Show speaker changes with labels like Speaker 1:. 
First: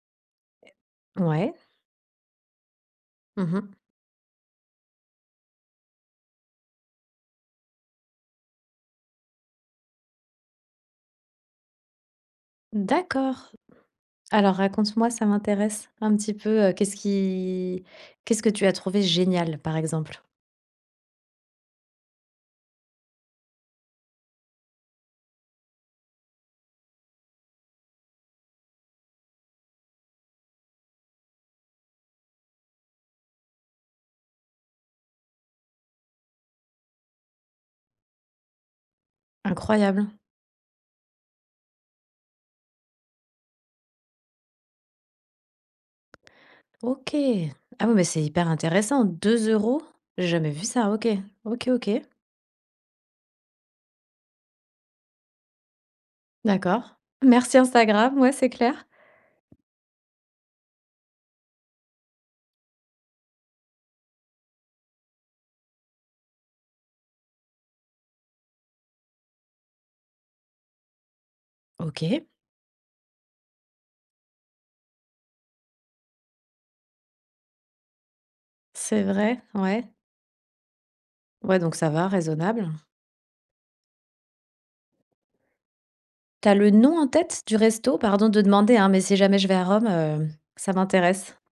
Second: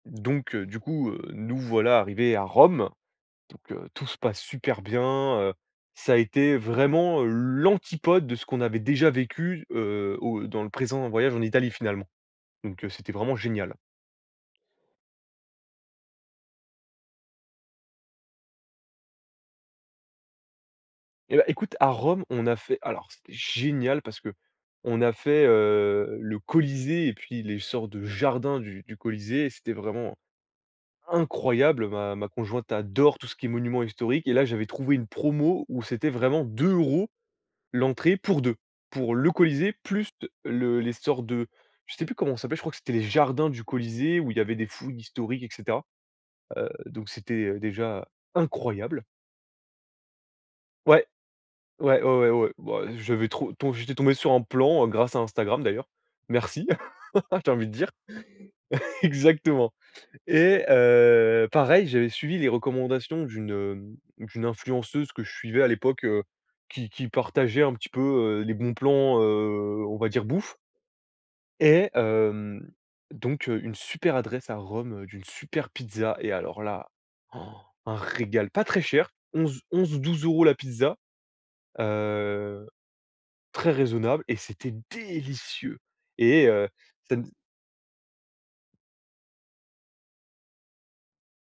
Speaker 1: Donc, heu, du coup, heu,
Speaker 2: Ouais?
Speaker 1: nous voilà arrivés à Rome!
Speaker 2: Mmh
Speaker 1: Donc,
Speaker 2: mh.
Speaker 1: heu, tout se passe super bien, heu. Ça a été, vraiment, l'antipode de ce qu'on avait déjà vécu, heu, au dans le présent voyage en Italie, finalement. Donc, heu, c'était vraiment
Speaker 2: D'accord!
Speaker 1: génial!
Speaker 2: Alors raconte-moi! Ca m'intéresse un petit peu. Heu, qu'est-ce qui qu'est-ce que tu as trouvé génial, par exemple?
Speaker 1: Et bah, écoute! A Rome, on a fait alors, c'était génial parce qu'on a fait, heu, le Colisée et puis les sortes de jardins du du Colisée. C'était vraiment incroyable! Ma ma conjointe adore tout ce qui est monuments historiques. Et là, j'avais trouvé une promo, où c'était vraiment 2€ l'entrée pour 2 Pour le Colisée, plus
Speaker 2: Incroyable.
Speaker 1: de le les sorts de je sais plus comment ça s'appelle! Je crois que c'était les jardins du Colisée, où il y avait des fouilles historiques, et cetera. Heu, donc,
Speaker 2: OK!
Speaker 1: c'était, heu,
Speaker 2: Ah, oui! Beh,
Speaker 1: déjà,
Speaker 2: c'est hyper intéressant.
Speaker 1: incroyable!
Speaker 2: 2€? J'ai jamais vu ça!
Speaker 1: Ouais!
Speaker 2: OK! OK, OK.
Speaker 1: Ouais ouais ouais ouais. Bah, j'avais trop ton j'étais tombé sur un plan, heu, grâce, à Instagram d'ailleurs. «Merci!»
Speaker 2: D'accord.
Speaker 1: J'ai
Speaker 2: «Merci
Speaker 1: envie de dire.
Speaker 2: Instagram!» Ouais, c'est clair!
Speaker 1: Exactement! Et, heu, pareil! J'avais suivi les recommandations d'une, hem, d'une influenceuse que je suivais à l'époque, heu, qui qui partageait un petit peu, heu, les bons plans, heu, on va dire bouffe et,
Speaker 2: OK!
Speaker 1: hem. Donc, heu, une super adresse à Rome, heu, d'une super pizza. Et alors là!! Un régal. Pas très
Speaker 2: C'est
Speaker 1: cher!
Speaker 2: vrai?
Speaker 1: 11,
Speaker 2: Ouais?
Speaker 1: 11 ou 12€ la pizza!
Speaker 2: Ouais! Donc, ça va!
Speaker 1: Heu.
Speaker 2: Raisonnable.
Speaker 1: Très raisonnable et c'était délicieux. Et
Speaker 2: Tu as
Speaker 1: heu,
Speaker 2: le nom en
Speaker 1: ça n z
Speaker 2: tête, du resto? Pardon de demander, hein! Mais si jamais je vais à Rome, heu, ça m'intéresse!